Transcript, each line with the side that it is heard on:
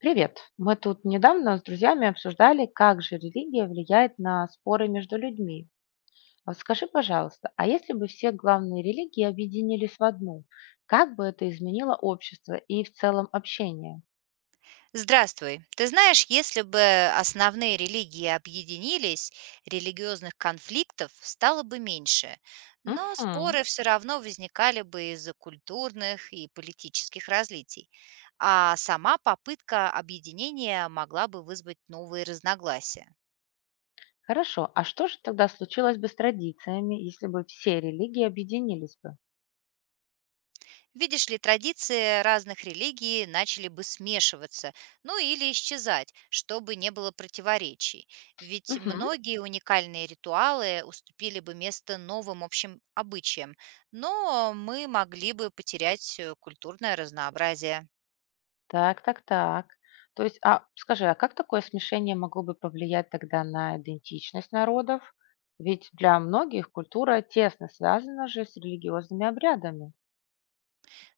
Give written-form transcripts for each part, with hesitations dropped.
left: Привет. Мы тут недавно с друзьями обсуждали, как же религия влияет на споры между людьми. Скажи, пожалуйста, а если бы все главные религии объединились в одну, как бы это изменило общество и в целом общение?
right: Здравствуй. Ты знаешь, если бы основные религии объединились, религиозных конфликтов стало бы меньше, но
left: Мгм.
right: споры все равно возникали бы из-за культурных и политических разлитий, а сама попытка объединения могла бы вызвать новые разногласия.
left: Хорошо. А что же тогда случилось бы с традициями, если бы все религии объединились бы?
right: Видишь ли, традиции разных религий начали бы смешиваться, ну или исчезать, чтобы не было противоречий. Ведь
left: Мгм.
right: многие уникальные ритуалы уступили бы место новым общим обычаям, но мы могли бы потерять культурное разнообразие.
left: Так, так, так. То есть, а скажи, а как такое смешение могло бы повлиять тогда на идентичность народов? Ведь для многих культура тесно связана же с религиозными обрядами.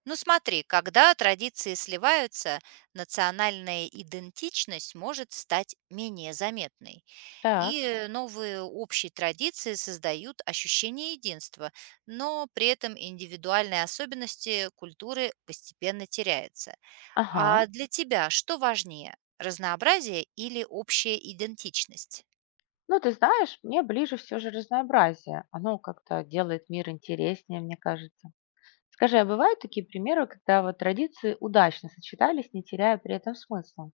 right: Ну смотри, когда традиции сливаются, национальная идентичность может стать менее заметной.
left: Так,
right: Новые общие традиции создают ощущение единства, но при этом индивидуальные особенности культуры постепенно теряются.
left: ага.
right: А для тебя что важнее, разнообразие или общая идентичность?
left: Ну, ты знаешь, мне ближе все же разнообразие. Оно как-то делает мир интереснее, мне кажется. Скажи, а бывают такие примеры, когда вот традиции удачно сочетались, не теряя при этом смысла?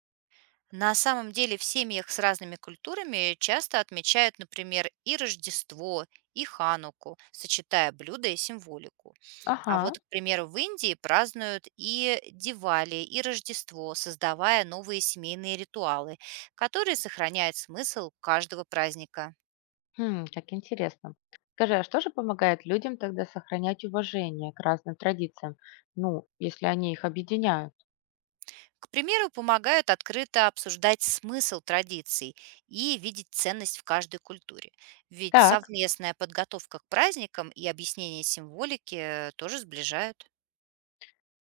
right: На самом деле в семьях с разными культурами часто отмечают, например, и Рождество, и Хануку, сочетая блюда и символику. А
left: Ага.
right: вот, к примеру, в Индии празднуют и Дивали, и Рождество, создавая новые семейные ритуалы, которые сохраняют смысл каждого праздника.
left: Хм, как интересно. Скажи, а что же помогает людям тогда сохранять уважение к разным традициям? Ну, если они их объединяют.
right: К примеру, помогают открыто обсуждать смысл традиций и видеть ценность в каждой культуре. Ведь
left: Так,
right: совместная подготовка к праздникам и объяснение символики тоже сближают.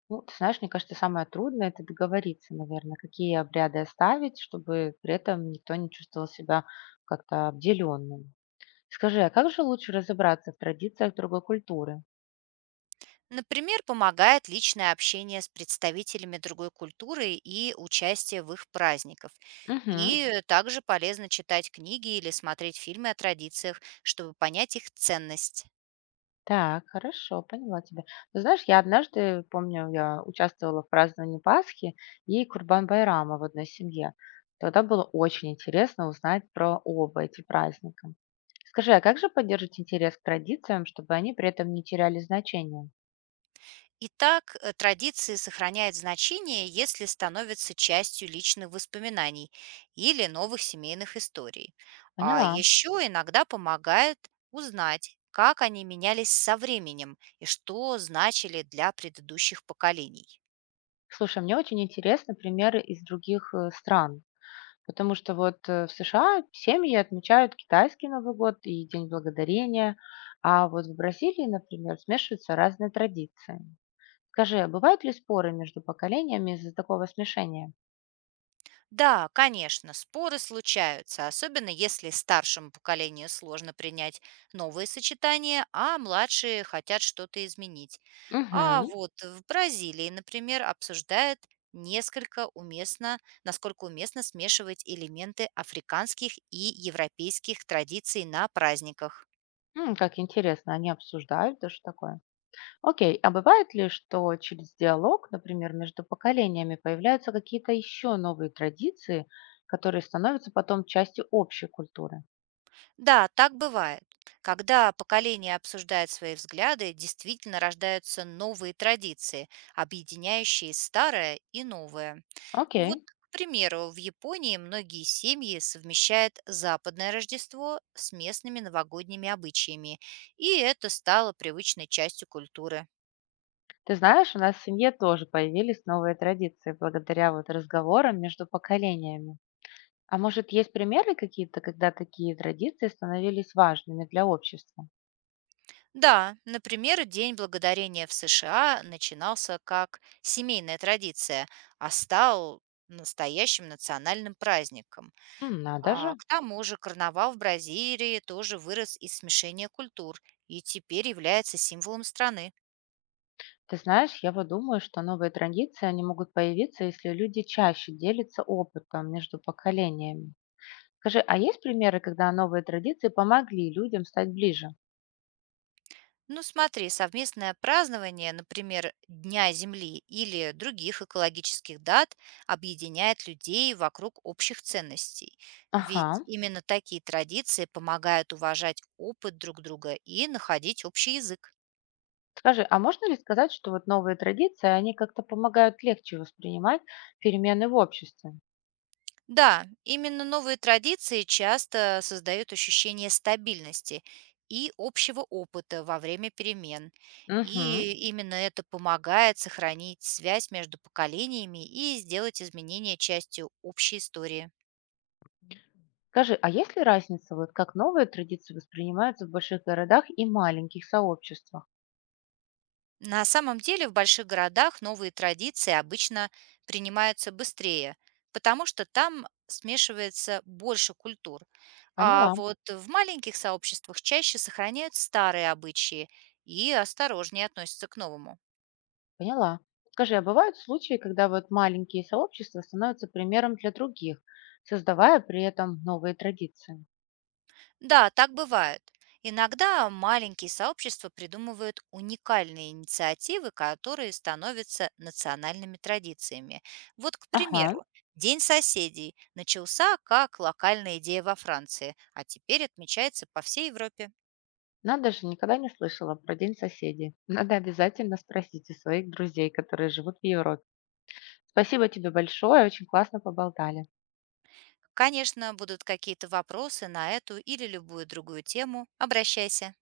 left: ну, ты знаешь, мне кажется, самое трудное– это договориться, наверное, какие обряды оставить, чтобы при этом никто не чувствовал себя как-то обделенным. Скажи, а как же лучше разобраться в традициях другой культуры?
right: Например, помогает личное общение с представителями другой культуры и участие в их праздниках.
left: Мгм.
right: Также полезно читать книги или смотреть фильмы о традициях, чтобы понять их ценность.
left: Так, хорошо, поняла тебя. Ты знаешь, я однажды, помню, я участвовала в праздновании Пасхи и Курбан-Байрама в одной семье. Тогда было очень интересно узнать про оба эти праздника. Скажи, а как же поддерживать интерес к традициям, чтобы они при этом не теряли значения?
right: Традиции сохраняют значение, если становятся частью личных воспоминаний или новых семейных историй. А
left: Поняла.
right: еще иногда помогает узнать, как они менялись со временем и что значили для предыдущих поколений.
left: Слушай, мне очень интересны примеры из других стран, потому что вот в США семьи отмечают китайский Новый год и День Благодарения, а вот в Бразилии, например, смешиваются разные традиции. Скажи, а бывают ли споры между поколениями из-за такого смешения?
right: Да, конечно, споры случаются, особенно если старшему поколению сложно принять новые сочетания, а младшие хотят что-то изменить. А
left: Угу.
right: вот в Бразилии, например, обсуждают несколько уместно, насколько уместно смешивать элементы африканских и европейских традиций на праздниках.
left: М, как интересно, они обсуждают даже такое. Окей, а бывает ли, что через диалог, например, между поколениями появляются какие-то еще новые традиции, которые становятся потом частью общей культуры?
right: Да, так бывает. Когда поколение обсуждает свои взгляды, действительно рождаются новые традиции, объединяющие старое и новое. Вот,
left: Окей.
right: к примеру, в Японии многие семьи совмещают западное Рождество с местными новогодними обычаями, и это стало привычной частью культуры.
left: Ты знаешь, у нас в семье тоже появились новые традиции благодаря вот разговорам между поколениями. А может, есть примеры какие-то, когда такие традиции становились важными для общества?
right: Да, например, День благодарения в США начинался как семейная традиция, а стал настоящим национальным праздником.
left: М, надо
right: А
left: же.
right: к тому же карнавал в Бразилии тоже вырос из смешения культур и теперь является символом страны.
left: Ты знаешь, я вот думаю, что новые традиции, они могут появиться, если люди чаще делятся опытом между поколениями. Скажи, а есть примеры, когда новые традиции помогли людям стать ближе?
right: Ну смотри, совместное празднование, например, Дня Земли или других экологических дат объединяет людей вокруг общих ценностей. Ведь
left: Ага.
right: именно такие традиции помогают уважать опыт друг друга и находить общий язык.
left: Скажи, а можно ли сказать, что вот новые традиции, они как-то помогают легче воспринимать перемены в обществе?
right: Да, именно новые традиции часто создают ощущение стабильности и общего опыта во время перемен.
left: Угу.
right: И именно это помогает сохранить связь между поколениями и сделать изменения частью общей истории.
left: Скажи, а есть ли разница, вот как новые традиции воспринимаются в больших городах и маленьких сообществах?
right: На самом деле в больших городах новые традиции обычно принимаются быстрее, потому что там смешивается больше культур. А
left: Поняла.
right: вот в маленьких сообществах чаще сохраняют старые обычаи и осторожнее относятся к новому.
left: Поняла. Скажи, а бывают случаи, когда вот маленькие сообщества становятся примером для других, создавая при этом новые традиции?
right: Да, так бывает. Иногда маленькие сообщества придумывают уникальные инициативы, которые становятся национальными традициями. Вот, к
left: Ага,
right: примеру, День соседей начался как локальная идея во Франции, а теперь отмечается по всей Европе.
left: надо же, никогда не слышала про День соседей. Надо обязательно спросить у своих друзей, которые живут в Европе. Спасибо тебе большое, очень классно поболтали.
right: Конечно, будут какие-то вопросы на эту или любую другую тему. Обращайся.